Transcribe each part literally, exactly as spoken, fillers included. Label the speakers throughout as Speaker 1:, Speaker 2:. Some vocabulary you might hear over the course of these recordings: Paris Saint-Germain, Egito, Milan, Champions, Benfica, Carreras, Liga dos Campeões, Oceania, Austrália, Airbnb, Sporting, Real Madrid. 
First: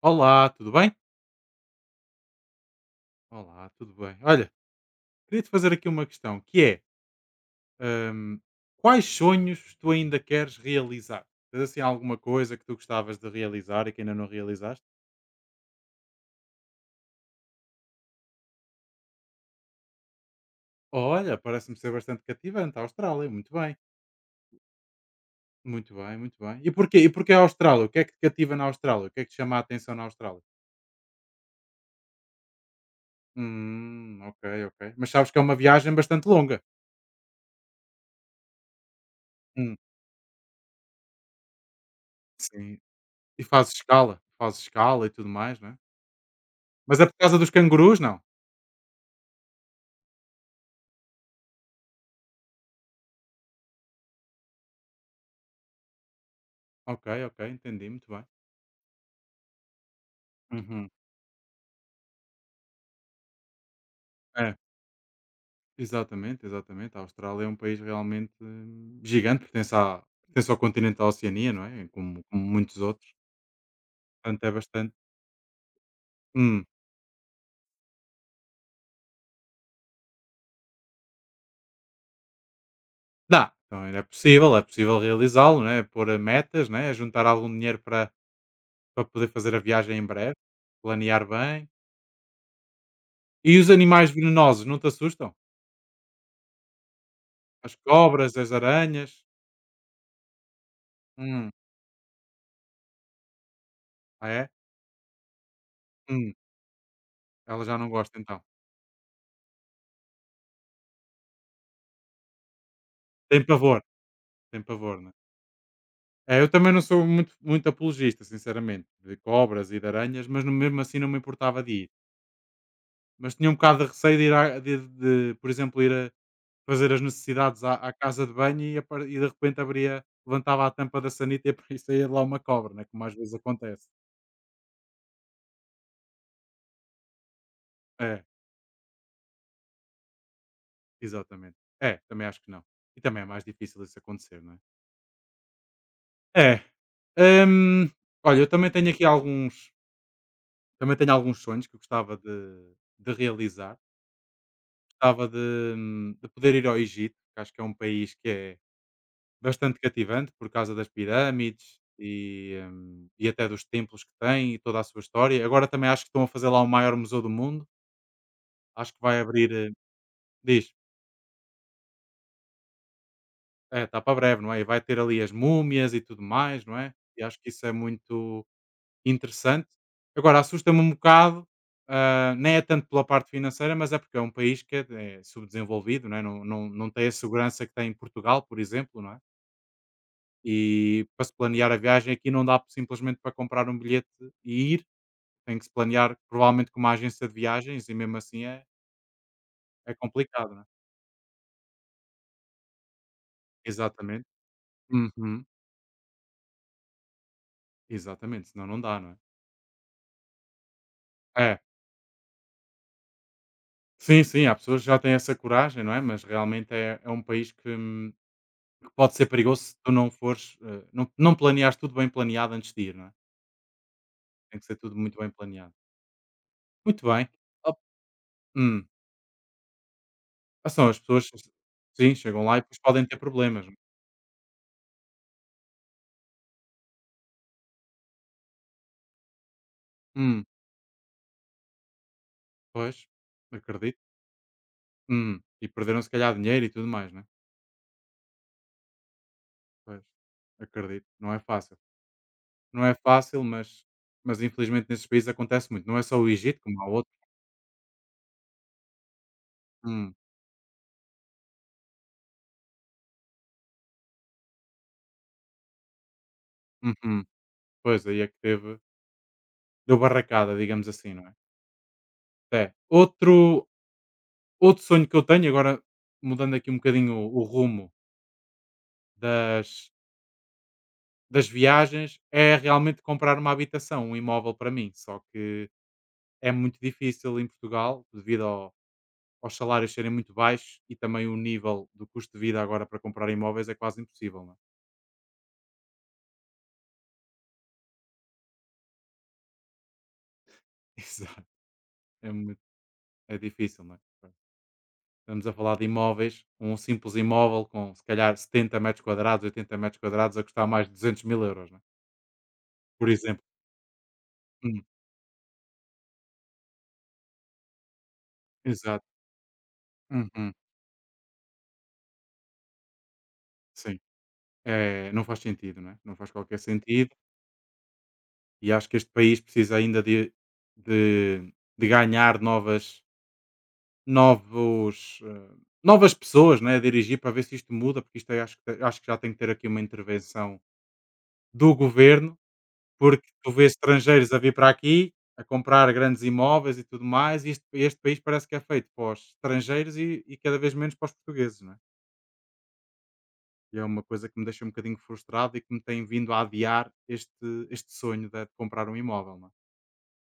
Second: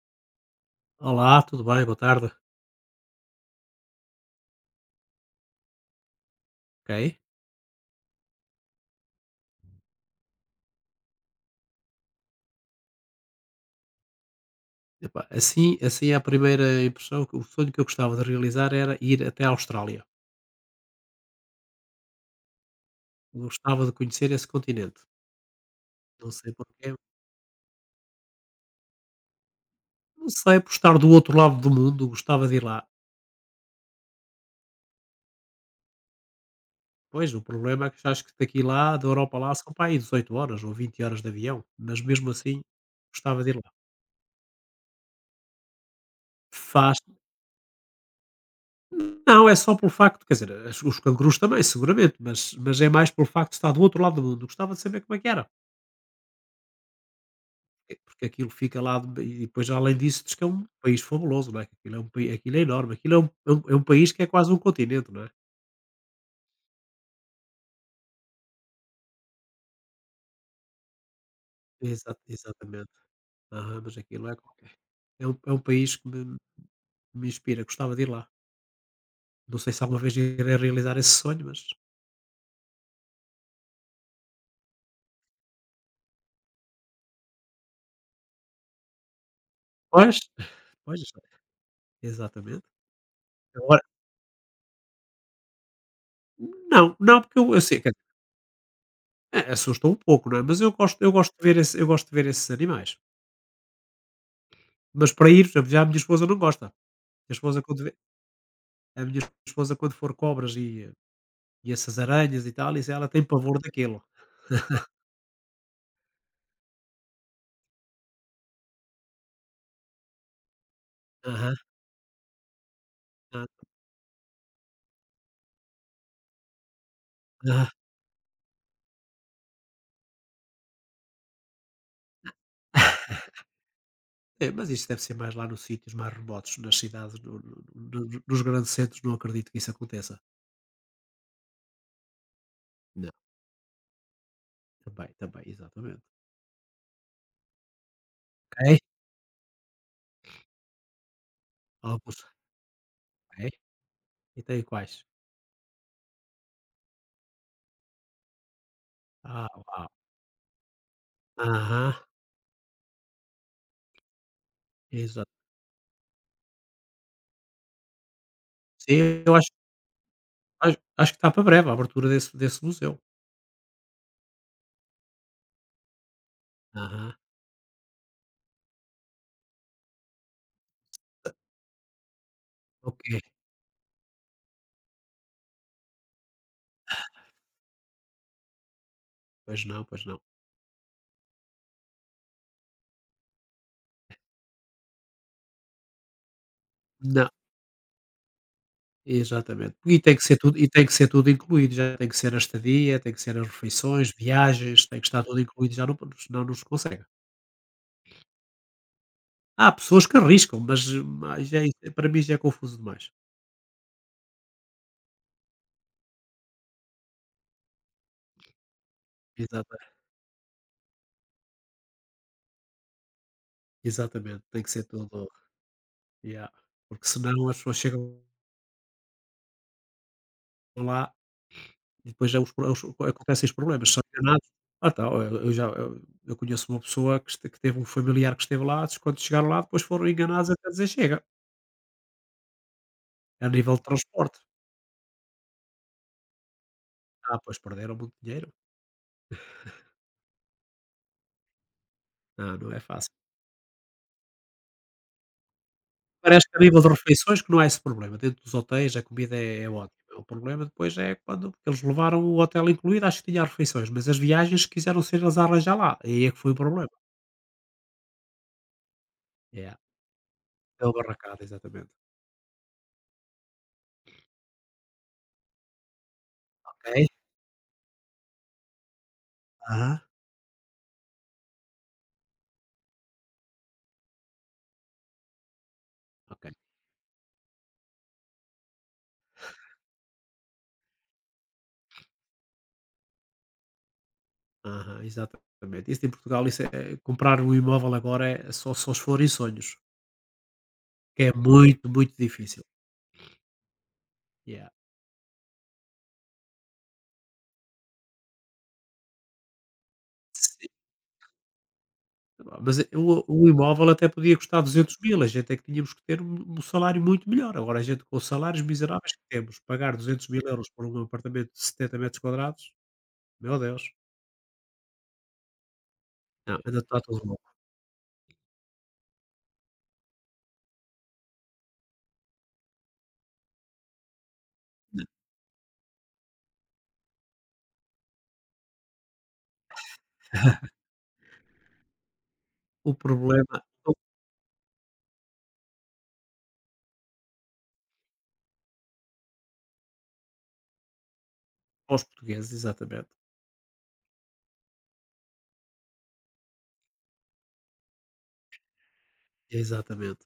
Speaker 1: Olá, tudo bem?
Speaker 2: Olá, tudo bem? Boa tarde.
Speaker 1: Olá, tudo bem. Olha, queria te fazer aqui uma questão, que é,
Speaker 2: Ok.
Speaker 1: hum, quais sonhos tu ainda queres realizar? Tens assim alguma coisa que tu gostavas de realizar e que ainda não realizaste?
Speaker 2: Epá, assim, assim é a primeira impressão, que- o sonho que eu gostava de realizar era ir até à Austrália.
Speaker 1: Olha, parece-me ser bastante cativante a Austrália,
Speaker 2: Eu
Speaker 1: muito bem,
Speaker 2: gostava de conhecer esse continente.
Speaker 1: muito bem,
Speaker 2: Não
Speaker 1: muito
Speaker 2: sei
Speaker 1: bem. E
Speaker 2: porquê.
Speaker 1: porquê? E porquê a Austrália? O que é que te cativa na Austrália? O que é que te chama a atenção na
Speaker 2: Não
Speaker 1: Austrália?
Speaker 2: sei, por estar do outro lado do mundo, gostava de ir lá.
Speaker 1: Hum, ok, ok. Mas sabes que é uma viagem bastante longa.
Speaker 2: Pois, o problema é que acho que daqui lá, da Europa lá, são
Speaker 1: Hum,
Speaker 2: para aí dezoito horas ou vinte horas de avião. Mas mesmo assim,
Speaker 1: sim.
Speaker 2: gostava
Speaker 1: E
Speaker 2: de ir lá.
Speaker 1: fazes escala, fazes escala e tudo mais, não é?
Speaker 2: Faz.
Speaker 1: Mas é por causa dos cangurus, não?
Speaker 2: Não, é só pelo facto, quer dizer, as- os cangurus também, seguramente, mas, mas é mais pelo facto de estar do outro lado do mundo. Gostava de saber como é que era.
Speaker 1: Ok, ok, entendi,
Speaker 2: É
Speaker 1: muito
Speaker 2: porque
Speaker 1: bem.
Speaker 2: aquilo fica lá, de e depois além disso diz que é um
Speaker 1: Uhum.
Speaker 2: país fabuloso, não é, que aquilo é um paí aquilo é enorme, aquilo é um é um é um país que é quase
Speaker 1: É,
Speaker 2: um continente, não é?
Speaker 1: exatamente, exatamente. A Austrália é um país realmente hum, gigante, pertence, à, pertence ao continente da Oceania, não é?
Speaker 2: Exa
Speaker 1: Como, como muitos
Speaker 2: exatamente.
Speaker 1: outros.
Speaker 2: Aham, mas aquilo é
Speaker 1: Portanto, é
Speaker 2: ok.
Speaker 1: bastante.
Speaker 2: É um é um país que me
Speaker 1: Hum,
Speaker 2: me inspira, gostava de ir lá. Não sei se alguma vez irei realizar esse sonho, mas
Speaker 1: dá. Então, é possível, é possível realizá-lo, né? Pôr eh, metas, né? Juntar algum dinheiro para, para, poder fazer a viagem em
Speaker 2: pois.
Speaker 1: breve,
Speaker 2: Pois,
Speaker 1: planear bem.
Speaker 2: exatamente.
Speaker 1: E os
Speaker 2: Agora
Speaker 1: animais venenosos, não te assustam?
Speaker 2: não, não, porque eu eu
Speaker 1: As
Speaker 2: sei, quer
Speaker 1: cobras, as aranhas.
Speaker 2: dizer, a assusta um pouco, não é, mas eu gosto eu gosto de
Speaker 1: Hum,
Speaker 2: ver esse eu gosto de ver esses animais.
Speaker 1: ah, é?
Speaker 2: Mas para ir, por exemplo, já a minha esposa
Speaker 1: Hum,
Speaker 2: não gosta. A minha esposa
Speaker 1: Ela já
Speaker 2: quando
Speaker 1: não
Speaker 2: vê
Speaker 1: gosta, então.
Speaker 2: a minha esposa, quando for cobras e E essas aranhas e tal, isso ela tem
Speaker 1: Tem
Speaker 2: pavor
Speaker 1: pavor,
Speaker 2: daquilo.
Speaker 1: tem pavor. É, eu também não sou muito, muito apologista, sinceramente, de cobras e de aranhas, mas no- mesmo assim não me
Speaker 2: Aham,
Speaker 1: importava de ir. Mas
Speaker 2: hã,
Speaker 1: tinha um bocado de receio de ir, à- de, de, por exemplo, ir a fazer as necessidades
Speaker 2: aham.
Speaker 1: à, à, casa de banho e, apar- e de repente abria, levantava a tampa da sanita e apa- e saía de lá uma cobra, né? Como às vezes acontece.
Speaker 2: É, mas isso deve ser mais lá nos sítios mais remotos, nas cidades, no no no
Speaker 1: É,
Speaker 2: nos grandes centros não acredito que isso aconteça.
Speaker 1: exatamente. É, também acho que não. E
Speaker 2: Não,
Speaker 1: também é mais difícil isso acontecer, não
Speaker 2: também, também, exatamente.
Speaker 1: é? É. Hum, olha, eu também
Speaker 2: Ok.
Speaker 1: tenho aqui alguns, também tenho alguns sonhos que eu gostava
Speaker 2: Alguns,
Speaker 1: de, de
Speaker 2: é?
Speaker 1: realizar.
Speaker 2: E tem quais?
Speaker 1: Gostava de, hum, de poder ir ao Egito, que acho que é um país que é
Speaker 2: Ah,
Speaker 1: bastante
Speaker 2: uau.
Speaker 1: cativante por causa das pirâmides
Speaker 2: Aham,
Speaker 1: e, hum, e até dos templos que tem e toda a sua
Speaker 2: exato.
Speaker 1: história. Agora também acho que estão a fazer lá o maior museu do mundo. Acho que vai
Speaker 2: Sim, eu acho
Speaker 1: abrir, eh, diz,
Speaker 2: acho acho que está para breve a abertura desse desse museu.
Speaker 1: é, está para breve, não é? E vai ter ali as múmias e tudo mais, não é?
Speaker 2: Aham,
Speaker 1: E acho que isso é muito interessante. Agora, assusta-me um bocado, ah, nem é tanto
Speaker 2: ok.
Speaker 1: pela parte financeira, mas é porque é um país que é, é subdesenvolvido, não, é? Não, não, não tem a segurança que tem em Portugal, por exemplo, não é?
Speaker 2: Pois não, pois não.
Speaker 1: E para se planear a viagem aqui não dá simplesmente para comprar um bilhete e ir, tem que se planear provavelmente com uma agência
Speaker 2: Não.
Speaker 1: de viagens e mesmo assim é,
Speaker 2: Exatamente.
Speaker 1: é
Speaker 2: E tem que ser
Speaker 1: complicado,
Speaker 2: tudo
Speaker 1: não é?
Speaker 2: e tem que ser tudo incluído, já tem que ser a estadia, tem que ser as refeições,
Speaker 1: Exatamente.
Speaker 2: viagens, tem que estar tudo
Speaker 1: Uhum.
Speaker 2: incluído, já não, senão não se consegue.
Speaker 1: Exatamente, senão não dá, não é?
Speaker 2: Há pessoas que arriscam, mas mas
Speaker 1: É,
Speaker 2: já é isso, para mim já é confuso demais.
Speaker 1: sim, sim, há pessoas que já têm essa coragem, não é? Mas realmente é, é um país que, hum, que pode ser perigoso se
Speaker 2: Exata
Speaker 1: tu não fores, eh, não, não planeares tudo bem planeado antes de ir, não é?
Speaker 2: exatamente,
Speaker 1: Tem
Speaker 2: tem
Speaker 1: que
Speaker 2: que
Speaker 1: ser
Speaker 2: ser
Speaker 1: tudo muito bem
Speaker 2: tudo,
Speaker 1: planeado.
Speaker 2: yeah.
Speaker 1: Muito
Speaker 2: Porque
Speaker 1: bem.
Speaker 2: senão as pessoas
Speaker 1: Op-
Speaker 2: chegam
Speaker 1: Hum. Ah, são as
Speaker 2: lá
Speaker 1: pessoas,
Speaker 2: e
Speaker 1: sim,
Speaker 2: depois já
Speaker 1: chegam
Speaker 2: os
Speaker 1: lá e
Speaker 2: pro
Speaker 1: depois
Speaker 2: os
Speaker 1: podem ter
Speaker 2: acontecem os
Speaker 1: problemas, não é?
Speaker 2: problemas, são enganados. Ah, tá, eu eu já eu eu conheço uma pessoa que este que teve um familiar que esteve lá, quando chegaram lá depois foram
Speaker 1: Hum.
Speaker 2: enganados até dizer chega,
Speaker 1: Pois,
Speaker 2: a nível de
Speaker 1: acredito.
Speaker 2: transporte.
Speaker 1: Hum, e perderam se calhar dinheiro e tudo mais, né?
Speaker 2: Ah, pois, perderam muito dinheiro.
Speaker 1: Pois, acredito. Não é fácil.
Speaker 2: Não, não é
Speaker 1: Não é
Speaker 2: fácil.
Speaker 1: fácil, mas, mas, infelizmente nesses países acontece muito. Não é só o
Speaker 2: Parece que a
Speaker 1: Egito,
Speaker 2: nível
Speaker 1: como
Speaker 2: de
Speaker 1: há outros.
Speaker 2: refeições que não há esse problema. Dentro dos hotéis a comida é é ótima.
Speaker 1: Hum,
Speaker 2: O problema depois é quando porque eles levaram o hotel incluído, acho que tinha refeições, mas as viagens quiseram ser eles a arranjar lá. E aí é que foi o problema.
Speaker 1: uhum. Pois, aí é que teve.
Speaker 2: é
Speaker 1: Deu barracada,
Speaker 2: é
Speaker 1: digamos
Speaker 2: o
Speaker 1: assim, não é?
Speaker 2: barracado, exatamente.
Speaker 1: É. Outro, outro sonho que eu tenho, agora mudando aqui um
Speaker 2: Ok.
Speaker 1: bocadinho o, o rumo das,
Speaker 2: Aham.
Speaker 1: das viagens, é realmente comprar uma habitação, um imóvel para mim. Só que
Speaker 2: Ok.
Speaker 1: é muito difícil em Portugal, devido ao aos salários serem muito baixos e também o nível do custo de vida agora para comprar imóveis é quase impossível, não é?
Speaker 2: Aham, exatamente. Isso em Portugal, isso é comprar um imóvel agora, é só só se for em sonhos, que é
Speaker 1: Exato.
Speaker 2: muito, muito
Speaker 1: É, muito,
Speaker 2: difícil.
Speaker 1: é difícil, não é? Pronto.
Speaker 2: Yeah.
Speaker 1: Estamos a falar de imóveis, um simples imóvel com se calhar setenta metros quadrados, oitenta metros quadrados, a custar mais de duzentos mil euros, não é?
Speaker 2: Ah, mas e
Speaker 1: Por
Speaker 2: o
Speaker 1: exemplo.
Speaker 2: o imóvel até podia custar
Speaker 1: Hum,
Speaker 2: duzentos mil, a gente é que tínhamos que ter um um salário muito melhor. Agora a gente, com os salários
Speaker 1: exato.
Speaker 2: miseráveis que temos, pagar duzentos mil
Speaker 1: Uhum,
Speaker 2: euros por um apartamento de setenta metros quadrados, meu Deus,
Speaker 1: sim. É, não faz sentido, não é? Não faz
Speaker 2: não,
Speaker 1: qualquer
Speaker 2: ainda está
Speaker 1: sentido.
Speaker 2: tudo louco.
Speaker 1: E acho que este país precisa ainda de, de, de, ganhar novas novos, eh, novas pessoas né, a dirigir para ver se isto muda, porque isto é- acho, que, acho que já tem que ter aqui uma intervenção do governo,
Speaker 2: O
Speaker 1: porque tu
Speaker 2: problema
Speaker 1: vês
Speaker 2: são
Speaker 1: estrangeiros a vir para aqui a comprar grandes imóveis e tudo mais, e este, este, país parece que é feito para os estrangeiros e, e cada vez menos para os portugueses, não é?
Speaker 2: os portugueses, exatamente,
Speaker 1: E é uma coisa que me deixa um bocadinho frustrado e que me tem vindo a adiar este, este, sonho de, de comprar um imóvel, não é?
Speaker 2: exatamente.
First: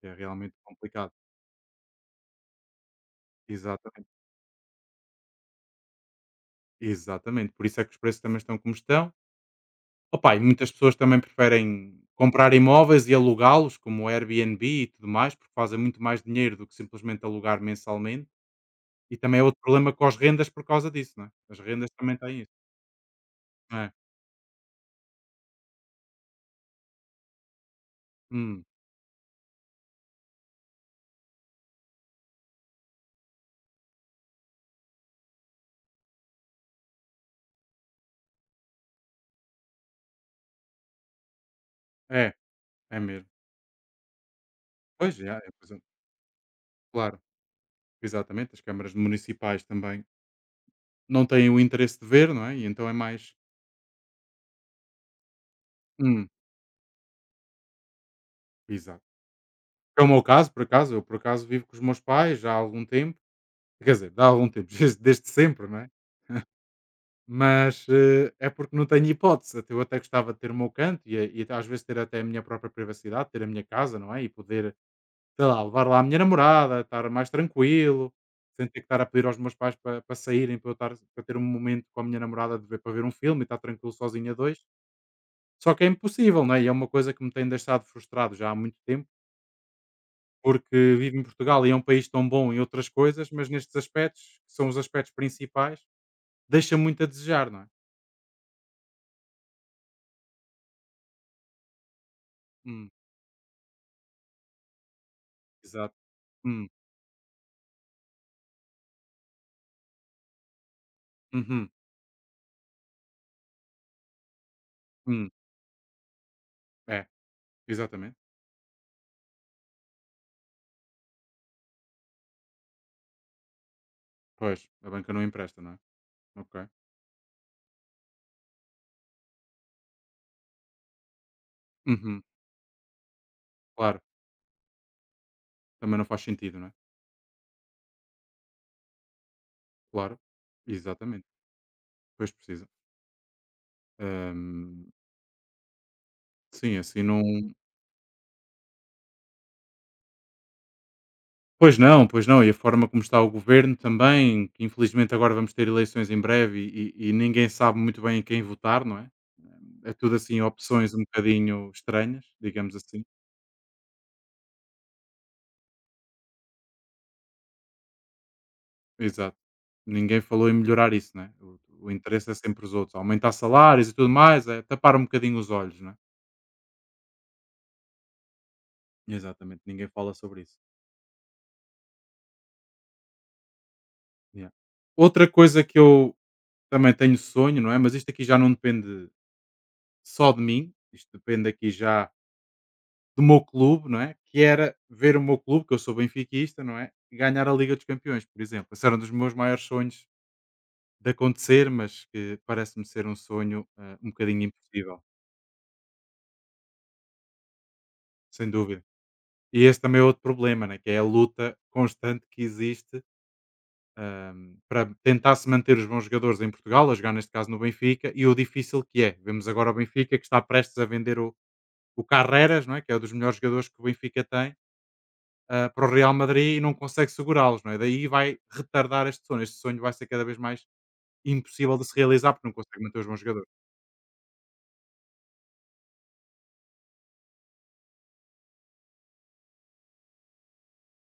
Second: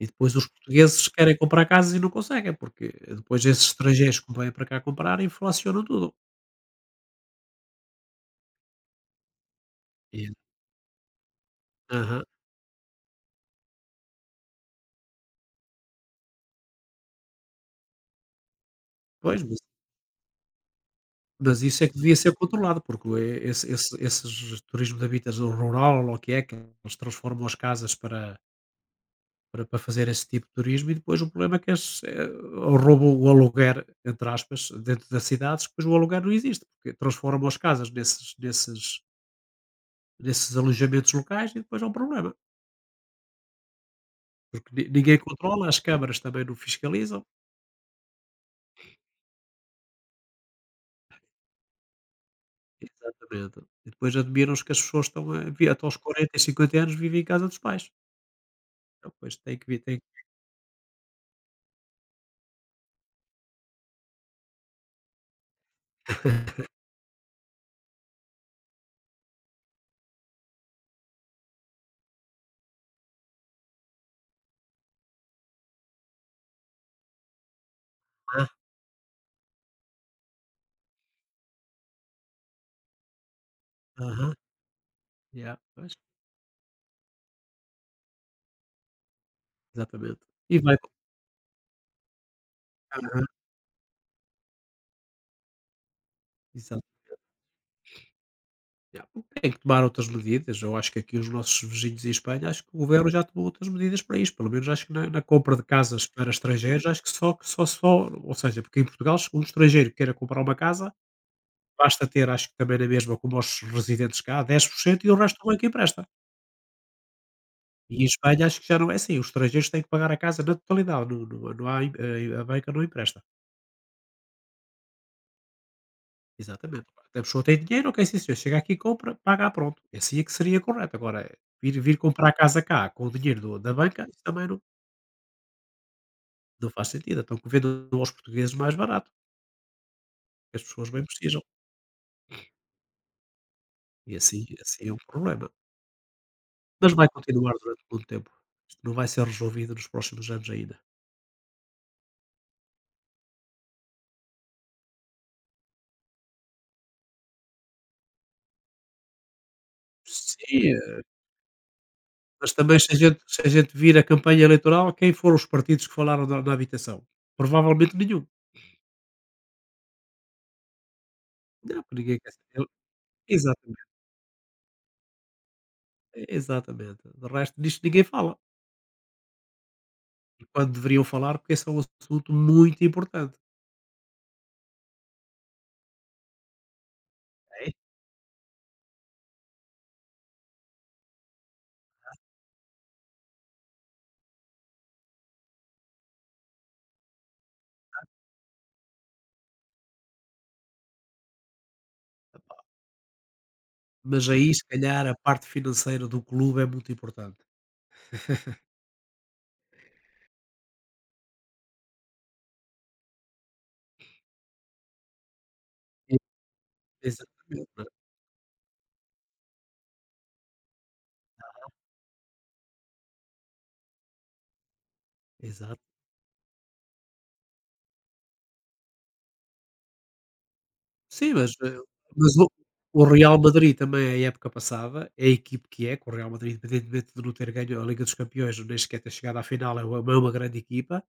Speaker 2: E
Speaker 1: É
Speaker 2: depois os
Speaker 1: realmente
Speaker 2: portugueses
Speaker 1: complicado.
Speaker 2: querem comprar casas e não conseguem, porque depois esses
Speaker 1: Exatamente.
Speaker 2: estrangeiros que vêm para cá comprar inflacionam tudo.
Speaker 1: Exatamente. Por isso é que os preços também estão como estão.
Speaker 2: E
Speaker 1: Opa, e muitas pessoas também preferem
Speaker 2: aham,
Speaker 1: comprar imóveis e alugá-los, como o Airbnb e tudo mais, porque fazem muito mais dinheiro do que simplesmente alugar mensalmente. E também
Speaker 2: pois,
Speaker 1: é
Speaker 2: mas
Speaker 1: outro problema com as rendas por causa disso, não é? As
Speaker 2: Mas isso é
Speaker 1: rendas
Speaker 2: que devia
Speaker 1: também
Speaker 2: ser
Speaker 1: têm isso.
Speaker 2: controlado, porque e esse
Speaker 1: É.
Speaker 2: esse esses turismo de habitação rural, ou o que é, que eles transformam as casas para
Speaker 1: Hum.
Speaker 2: para para fazer esse tipo de turismo, e depois o problema é que eles, eh, roubam o aluguer, entre aspas, dentro das cidades, depois o aluguer não existe, porque transformam as casas nesses nesses nesses alojamentos locais, e depois é um
Speaker 1: é,
Speaker 2: problema,
Speaker 1: é mesmo.
Speaker 2: porque ni ninguém
Speaker 1: Pois é, é,
Speaker 2: controla,
Speaker 1: pois
Speaker 2: as
Speaker 1: é.
Speaker 2: câmaras também não
Speaker 1: Claro,
Speaker 2: fiscalizam.
Speaker 1: exatamente. As câmaras municipais também não têm o interesse de ver, não é? E então é mais.
Speaker 2: Exatamente. E depois admiram-se que as pessoas estão a vi até aos
Speaker 1: Hum,
Speaker 2: quarenta e cinquenta anos vivem em casa dos pais.
Speaker 1: exato.
Speaker 2: Então depois tem que vir, tem
Speaker 1: É
Speaker 2: que.
Speaker 1: o meu caso, por acaso. Eu, por acaso, vivo com os meus pais já há algum tempo. Quer dizer, há algum tempo, desde desde sempre, não é? Mas, eh, é porque não tenho hipótese. Até eu até gostava de ter o meu canto e, eh, e às vezes ter até a minha própria privacidade, ter a minha casa, não é? E poder, sei lá, levar lá a minha namorada, estar mais tranquilo,
Speaker 2: Ah,
Speaker 1: sem ter que estar a pedir aos meus pais para saírem, para eu estar, para ter um momento com a minha namorada de ver, para ver um filme e estar tranquilo sozinho
Speaker 2: aham.
Speaker 1: a dois.
Speaker 2: Yeah,
Speaker 1: Só que é
Speaker 2: pois,
Speaker 1: impossível, não é? E é uma coisa que me tem deixado frustrado já há muito tempo,
Speaker 2: exatamente. E vai
Speaker 1: porque vivo em Portugal e é um país tão bom em outras
Speaker 2: Aham,
Speaker 1: coisas, mas nestes aspectos, que são os aspectos principais, deixa
Speaker 2: exato.
Speaker 1: muito a desejar, não é?
Speaker 2: Yeah, tem que tomar outras medidas, eu acho que aqui os nossos vizinhos em Espanha, acho que o
Speaker 1: Hum,
Speaker 2: governo já tomou outras medidas para isto, pelo menos acho que na na compra de
Speaker 1: exato.
Speaker 2: casas para
Speaker 1: Hum.
Speaker 2: estrangeiros, acho que só que só só ou seja, porque em Portugal se um estrangeiro queira comprar uma casa,
Speaker 1: Uhum,
Speaker 2: basta ter, acho que também na mesma como os residentes cá, dez por cento, e o
Speaker 1: hum,
Speaker 2: resto o banco empresta.
Speaker 1: é,
Speaker 2: E em
Speaker 1: exatamente.
Speaker 2: Espanha acho que já não é assim, os estrangeiros têm que pagar a casa na totalidade, não não não há em, a a banca não empresta.
Speaker 1: Pois, a banca não empresta, não é? Ok.
Speaker 2: Exatamente. A pessoa tem dinheiro, ok, sim senhor, chega aqui, compra, paga, pronto. Esse é que seria correto. Agora, eh, vir vir
Speaker 1: Uhum,
Speaker 2: comprar a casa cá com o dinheiro do da
Speaker 1: claro,
Speaker 2: banca, isso também não
Speaker 1: também não faz sentido, não
Speaker 2: não
Speaker 1: é?
Speaker 2: faz sentido. Então que vendam aos portugueses mais barato,
Speaker 1: Claro,
Speaker 2: que as pessoas bem
Speaker 1: exatamente,
Speaker 2: precisam.
Speaker 1: pois precisa.
Speaker 2: E assim assim
Speaker 1: Hum,
Speaker 2: é um problema.
Speaker 1: sim,
Speaker 2: Mas
Speaker 1: assim
Speaker 2: vai
Speaker 1: não.
Speaker 2: continuar durante muito tempo. Isto não vai ser resolvido nos próximos anos ainda.
Speaker 1: Pois não, pois não, e a forma como está o governo também, que infelizmente agora vamos ter eleições em breve e, e- e ninguém sabe muito bem em quem votar, não é? É tudo assim
Speaker 2: Sim,
Speaker 1: opções um
Speaker 2: eh,
Speaker 1: bocadinho estranhas,
Speaker 2: mas
Speaker 1: digamos
Speaker 2: também, se a
Speaker 1: assim.
Speaker 2: gente se a gente vir a campanha eleitoral, quem foram os partidos que falaram da na habitação? Provavelmente nenhum.
Speaker 1: Exato. Ninguém falou em melhorar isso, né? O,
Speaker 2: Não,
Speaker 1: o
Speaker 2: porque ninguém
Speaker 1: interesse
Speaker 2: quer
Speaker 1: é sempre
Speaker 2: saber.
Speaker 1: os outros. Aumentar
Speaker 2: Exatamente,
Speaker 1: salários e tudo mais, é tapar um bocadinho os olhos, né?
Speaker 2: é, exatamente. De resto, disto ninguém fala,
Speaker 1: Exatamente. Ninguém fala sobre isso.
Speaker 2: quando deveriam falar, porque esse é um assunto muito importante.
Speaker 1: Yeah. Outra coisa que eu também tenho sonho, não
Speaker 2: Ok.
Speaker 1: é? Mas isto aqui já não depende só de mim. Isto depende aqui já do meu clube, não é? Que era ver o meu clube, que eu sou benfiquista, não é? Ganhar a Liga dos Campeões, por exemplo. Esse era um dos meus maiores sonhos de acontecer, mas que parece-me ser um sonho eh, um
Speaker 2: Mas
Speaker 1: bocadinho
Speaker 2: aí, se
Speaker 1: impossível,
Speaker 2: calhar, a parte financeira do clube é muito importante.
Speaker 1: sem dúvida. E esse também é outro problema, né, que é a luta constante que existe, hum, para tentar se manter os bons
Speaker 2: E
Speaker 1: jogadores em Portugal, a jogar neste caso no
Speaker 2: Exatamente, não é?
Speaker 1: Benfica, e o difícil que é. Vemos agora o Benfica que está prestes a vender o, o, Carreras, não é? Que é um dos melhores jogadores que o Benfica tem, ah,
Speaker 2: Exato.
Speaker 1: para o Real Madrid e não consegue segurá-los. Não é? Daí vai retardar este sonho. Este sonho vai ser cada vez mais
Speaker 2: Sim, mas,
Speaker 1: impossível
Speaker 2: eh,
Speaker 1: de se realizar
Speaker 2: mas
Speaker 1: porque
Speaker 2: o,
Speaker 1: não consegue manter
Speaker 2: o
Speaker 1: os bons
Speaker 2: Real
Speaker 1: jogadores.
Speaker 2: Madrid também, a época passada, é a equipe que é, que o Real Madrid, independentemente de não ter ganho a Liga dos Campeões, nem sequer ter chegado à final, é uma, é uma grande equipa,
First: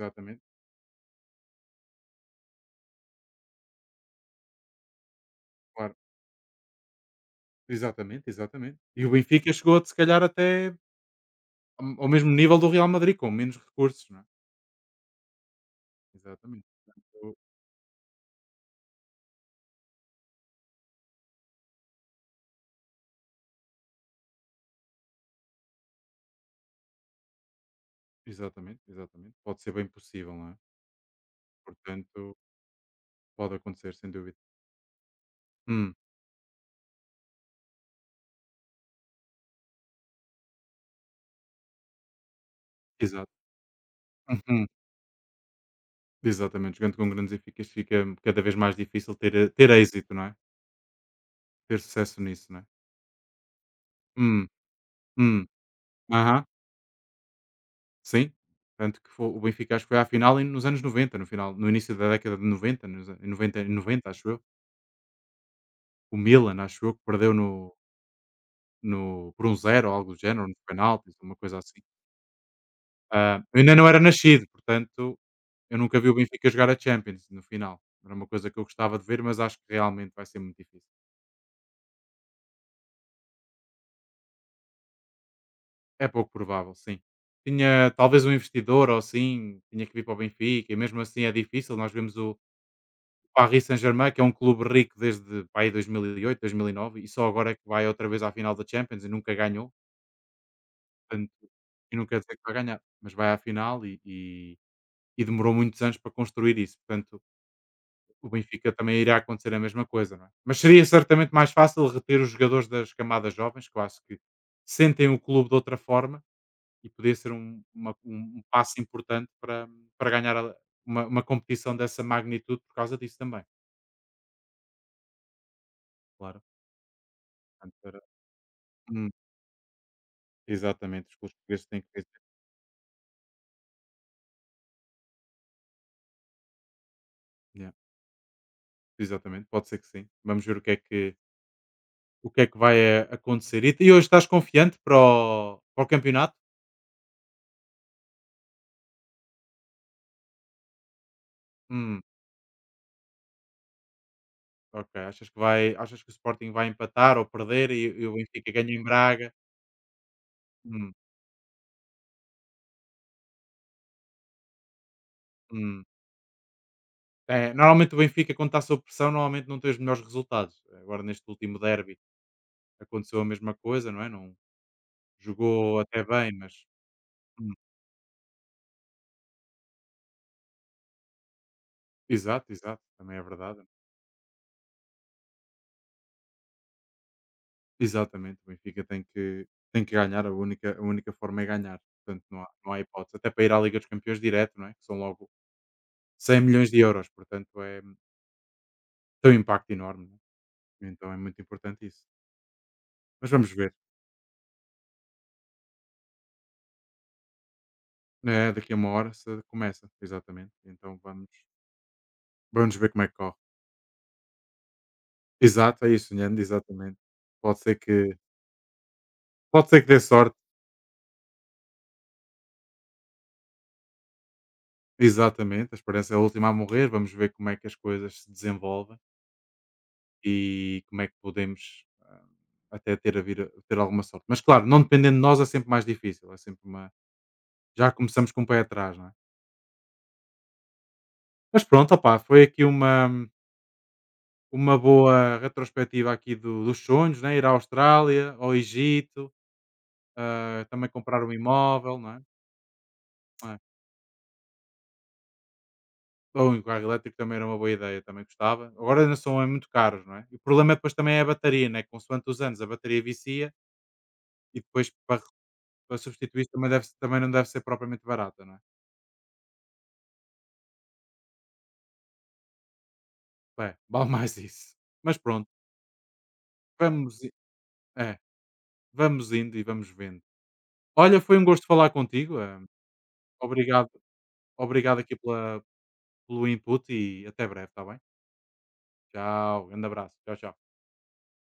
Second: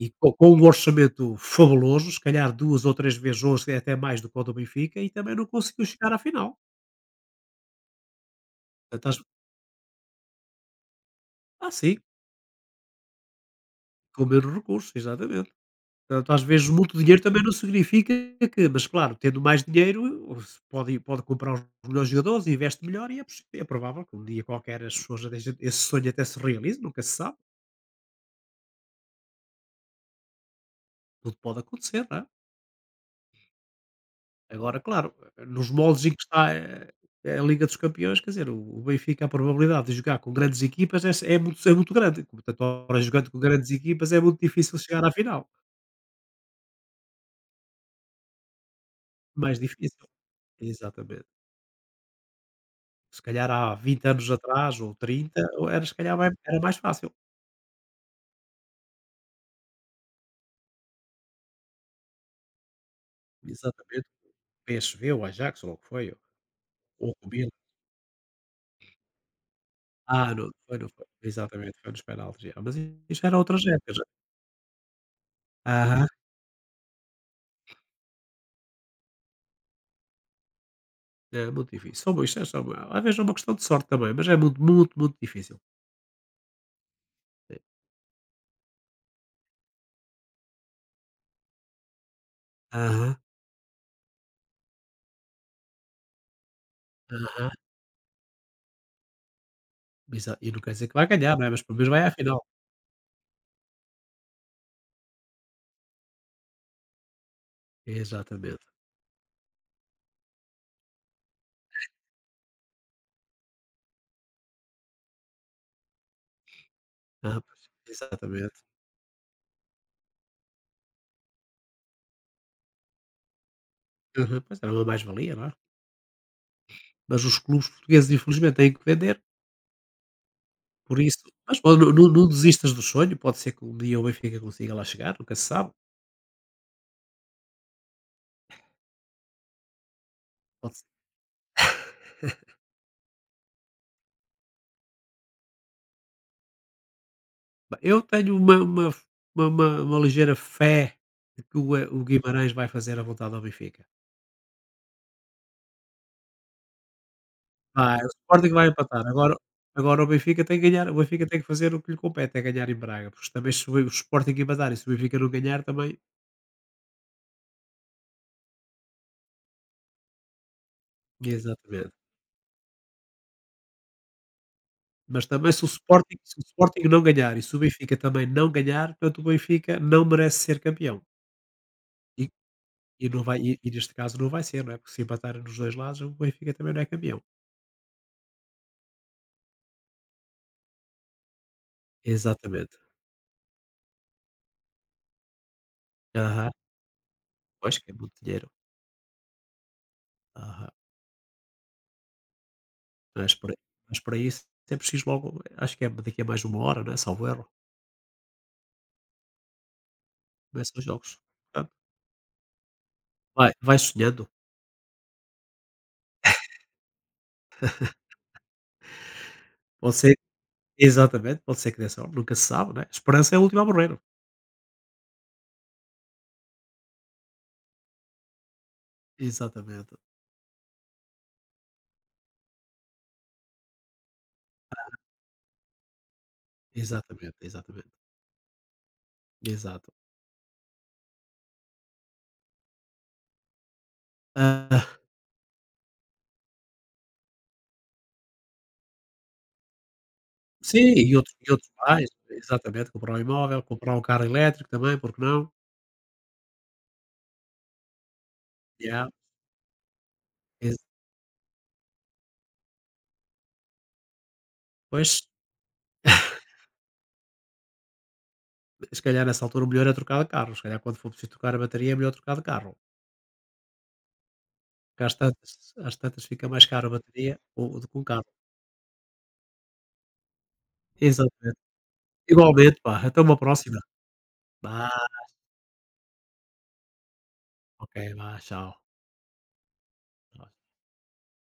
Speaker 2: e co- com um orçamento fabuloso, se calhar duas ou três vezes, ou se- até mais do que o do Benfica, e também não conseguiu
Speaker 1: claro.
Speaker 2: chegar à final.
Speaker 1: Exatamente, exatamente. E
Speaker 2: Portanto,
Speaker 1: o
Speaker 2: acho-
Speaker 1: Benfica chegou, se calhar, até
Speaker 2: ah,
Speaker 1: ao
Speaker 2: sim,
Speaker 1: ao mesmo nível do Real Madrid, com menos recursos, não é?
Speaker 2: com menos recursos, exatamente. Portanto, às vezes
Speaker 1: Exatamente.
Speaker 2: muito dinheiro
Speaker 1: Eu
Speaker 2: também não significa que mas claro, tendo mais dinheiro, o se pode pode comprar os melhores jogadores, investe melhor, e é possi é provável que um dia qualquer as pessoas já deixem esse sonho, até se realize, nunca se sabe,
Speaker 1: exatamente, exatamente. Pode ser bem possível, não é?
Speaker 2: tudo pode acontecer, não é?
Speaker 1: Portanto, pode acontecer, sem dúvida.
Speaker 2: Agora, claro, nos
Speaker 1: Hum,
Speaker 2: moldes em que está, eh, a Liga dos Campeões, quer dizer, o o Benfica, a probabilidade de jogar com grandes equipas é é muito é muito grande, portanto, ora
Speaker 1: exato.
Speaker 2: jogando com grandes equipas é muito
Speaker 1: Uhum.
Speaker 2: difícil chegar à final,
Speaker 1: Exatamente. Jogando com grandes eficas fica cada vez mais difícil ter, eh,
Speaker 2: mais
Speaker 1: ter
Speaker 2: difícil.
Speaker 1: êxito, não é?
Speaker 2: Exatamente.
Speaker 1: Ter sucesso nisso, não é?
Speaker 2: Se calhar há vinte anos
Speaker 1: Hum,
Speaker 2: atrás, ou trinta,
Speaker 1: hum.
Speaker 2: ou era, se calhar, mai
Speaker 1: Aham.
Speaker 2: era mais fácil.
Speaker 1: Sim. Tanto que foi, o Benfica acho que foi à final em- nos anos noventa no final, no início da década de noventa nos, an- em 90, em
Speaker 2: Exatamente.
Speaker 1: 90, acho eu.
Speaker 2: P S V ou Ajax, ou o que foi,
Speaker 1: O Milan, acho eu, que
Speaker 2: ou o
Speaker 1: perdeu no,
Speaker 2: Milan.
Speaker 1: no, por um zero ou algo do
Speaker 2: Ah,
Speaker 1: género,
Speaker 2: não,
Speaker 1: nos
Speaker 2: foi, não foi.
Speaker 1: penaltis, uma coisa
Speaker 2: Exatamente,
Speaker 1: assim.
Speaker 2: foi nos penaltis, já. Mas isto era
Speaker 1: Ah, eu
Speaker 2: outras
Speaker 1: ainda não
Speaker 2: épocas.
Speaker 1: era
Speaker 2: Já.
Speaker 1: nascido, portanto, eu nunca
Speaker 2: Aham.
Speaker 1: vi o Benfica jogar a Champions no final. Era uma coisa que eu gostava de ver, mas acho que realmente vai ser muito difícil.
Speaker 2: É muito difícil. São, isto é só uma- às vezes é uma questão de sorte também, mas é muito, muito, muito difícil.
Speaker 1: É pouco provável, sim.
Speaker 2: É.
Speaker 1: Tinha talvez um investidor ou assim, tinha que vir para o Benfica, e mesmo assim é difícil. Nós vemos o
Speaker 2: Aham,
Speaker 1: Paris Saint-Germain, que é um clube rico desde pá, aí dois mil e oito, dois mil e nove, e oito, dois mil e nove, e só agora
Speaker 2: aham.
Speaker 1: é que vai outra vez à final da Champions e nunca ganhou.
Speaker 2: Exa e não quer dizer que vai
Speaker 1: Portanto,
Speaker 2: ganhar, não é, mas pelo menos
Speaker 1: e
Speaker 2: vai
Speaker 1: não
Speaker 2: à
Speaker 1: quer dizer que
Speaker 2: final.
Speaker 1: vai ganhar, mas vai à final e, e- e demorou muitos anos para construir isso. Portanto, o
Speaker 2: Exatamente.
Speaker 1: Benfica também irá acontecer a mesma coisa, não é? Mas seria certamente mais fácil reter os jogadores das camadas jovens, que eu acho que sentem o clube de outra forma e poderia ser
Speaker 2: Ah,
Speaker 1: um,
Speaker 2: pois.
Speaker 1: uma- um- um
Speaker 2: Exatamente.
Speaker 1: passo importante para, para, ganhar a- uma, uma competição dessa magnitude por causa disso também,
Speaker 2: Aham. Pois era uma mais-valia, não é.
Speaker 1: claro.
Speaker 2: Mas os clubes
Speaker 1: Portanto, era-
Speaker 2: portugueses infelizmente têm que
Speaker 1: Hum,
Speaker 2: vender. Por
Speaker 1: exatamente, os
Speaker 2: isso,
Speaker 1: clubes
Speaker 2: mas
Speaker 1: portugueses
Speaker 2: po
Speaker 1: têm que
Speaker 2: não,
Speaker 1: ver.
Speaker 2: não, não desistas do sonho, pode ser que um dia o Benfica consiga lá chegar, nunca se sabe,
Speaker 1: Yeah, exatamente, pode ser que sim. Vamos ver o que
Speaker 2: pode
Speaker 1: é
Speaker 2: ser.
Speaker 1: que, o que, é que vai eh, acontecer. E, e, hoje estás confiante para o, para o campeonato?
Speaker 2: Bem, eu tenho uma uma uma uma uma ligeira fé de que o, eh,
Speaker 1: Hum.
Speaker 2: o Guimarães vai fazer a vontade ao Benfica.
Speaker 1: Ok, achas que vai achas que o Sporting vai empatar ou perder e,
Speaker 2: Vai,
Speaker 1: e
Speaker 2: o
Speaker 1: o Benfica
Speaker 2: Sporting vai
Speaker 1: ganha em
Speaker 2: empatar, agora
Speaker 1: Braga?
Speaker 2: agora o Benfica tem que ganhar,
Speaker 1: Hum,
Speaker 2: o Benfica tem que fazer o que lhe compete, é ganhar em Braga, porque também se o o Sporting empatar e se o Benfica não ganhar
Speaker 1: hum.
Speaker 2: também.
Speaker 1: É, normalmente o Benfica, quando está sob pressão, normalmente não tem os melhores resultados. Agora, neste último
Speaker 2: Exatamente.
Speaker 1: derby, aconteceu a mesma coisa, não é? Não
Speaker 2: Mas também se o
Speaker 1: jogou até
Speaker 2: Sporting
Speaker 1: bem,
Speaker 2: se o
Speaker 1: mas.
Speaker 2: Sporting não ganhar e
Speaker 1: Hum,
Speaker 2: se o Benfica também não ganhar, portanto o Benfica não merece ser campeão.
Speaker 1: Exato, exato,
Speaker 2: E,
Speaker 1: também
Speaker 2: não
Speaker 1: é
Speaker 2: vai, e,
Speaker 1: verdade.
Speaker 2: e neste caso não vai ser, não é? Porque se empatarem nos dois lados, o Benfica também não é campeão.
Speaker 1: Exatamente, o Benfica tem que, tem que, ganhar, a única, a única forma é ganhar. Portanto, não há, não
Speaker 2: Exatamente.
Speaker 1: há hipótese. Até para ir à Liga dos Campeões direto, não é? Que são logo cem
Speaker 2: Aham.
Speaker 1: milhões de euros, portanto,
Speaker 2: Pois,
Speaker 1: é,
Speaker 2: que é muito dinheiro.
Speaker 1: tem um impacto enorme, não
Speaker 2: Aham.
Speaker 1: é? Então é muito importante isso. Mas
Speaker 2: Mas
Speaker 1: vamos
Speaker 2: para,
Speaker 1: ver.
Speaker 2: mas para isso é preciso logo, acho que é daqui a mais uma hora, não é? Salvo erro,
Speaker 1: É, daqui a uma hora se começa, exatamente.
Speaker 2: começam os
Speaker 1: Então
Speaker 2: jogos.
Speaker 1: vamos,
Speaker 2: Portanto,
Speaker 1: vamos ver como é que corre.
Speaker 2: vai, vai sonhando.
Speaker 1: Exato, é isso, Nhando, exatamente. Pode ser que, pode ser que
Speaker 2: Pode
Speaker 1: dê
Speaker 2: ser,
Speaker 1: sorte,
Speaker 2: exatamente, pode ser que dê sorte, nunca se sabe, né? A esperança é a última a morrer.
Speaker 1: exatamente. A esperança é a última a morrer. Vamos ver como é que as coisas se desenvolvem
Speaker 2: Exatamente.
Speaker 1: e como é que podemos ah, até ter, a vir, a- ter alguma sorte. Mas claro, não dependendo de nós é sempre mais difícil. É sempre uma.
Speaker 2: Exatamente, exatamente.
Speaker 1: Já começamos com o pé atrás, não é?
Speaker 2: Exato.
Speaker 1: Mas pronto, opá, foi aqui uma, uma,
Speaker 2: Ah,
Speaker 1: boa retrospectiva aqui do- dos sonhos, né? Ir à Austrália, ao Egito. Ah,
Speaker 2: sim,
Speaker 1: também
Speaker 2: e
Speaker 1: comprar um
Speaker 2: outros, e outros
Speaker 1: imóvel,
Speaker 2: mais,
Speaker 1: não é?
Speaker 2: exatamente, comprar um
Speaker 1: Não é.
Speaker 2: imóvel, comprar um carro elétrico também, porque não?
Speaker 1: Ou um carro elétrico também era uma boa ideia, também gostava. Agora
Speaker 2: Yeah.
Speaker 1: ainda são é muito caros, não é? E o problema é
Speaker 2: Ex-
Speaker 1: depois também é a bateria, né? Consoante os anos a bateria vicia e depois
Speaker 2: Pois.
Speaker 1: para, para, substituir isso também, deve, também não deve ser propriamente barata, não é?
Speaker 2: Se calhar nessa altura o melhor é trocar de carro, se calhar quando for preciso trocar a bateria é melhor trocar de carro,
Speaker 1: É, vale mais isso.
Speaker 2: porque às
Speaker 1: Mas pronto,
Speaker 2: tantas às tantas fica mais caro a
Speaker 1: vamos, i-
Speaker 2: bateria ou do que um
Speaker 1: é,
Speaker 2: carro.
Speaker 1: vamos indo e vamos vendo. Olha, foi um
Speaker 2: Exatamente.
Speaker 1: gosto falar contigo. eh,
Speaker 2: Igualmente, pá, até uma próxima.
Speaker 1: Obrigado,
Speaker 2: Vá,
Speaker 1: obrigado aqui pela, pelo input e até breve, está
Speaker 2: ok,
Speaker 1: bem?
Speaker 2: vá, tchau.
Speaker 1: Tchau, grande abraço. Tchau,
Speaker 2: Tchau.
Speaker 1: tchau.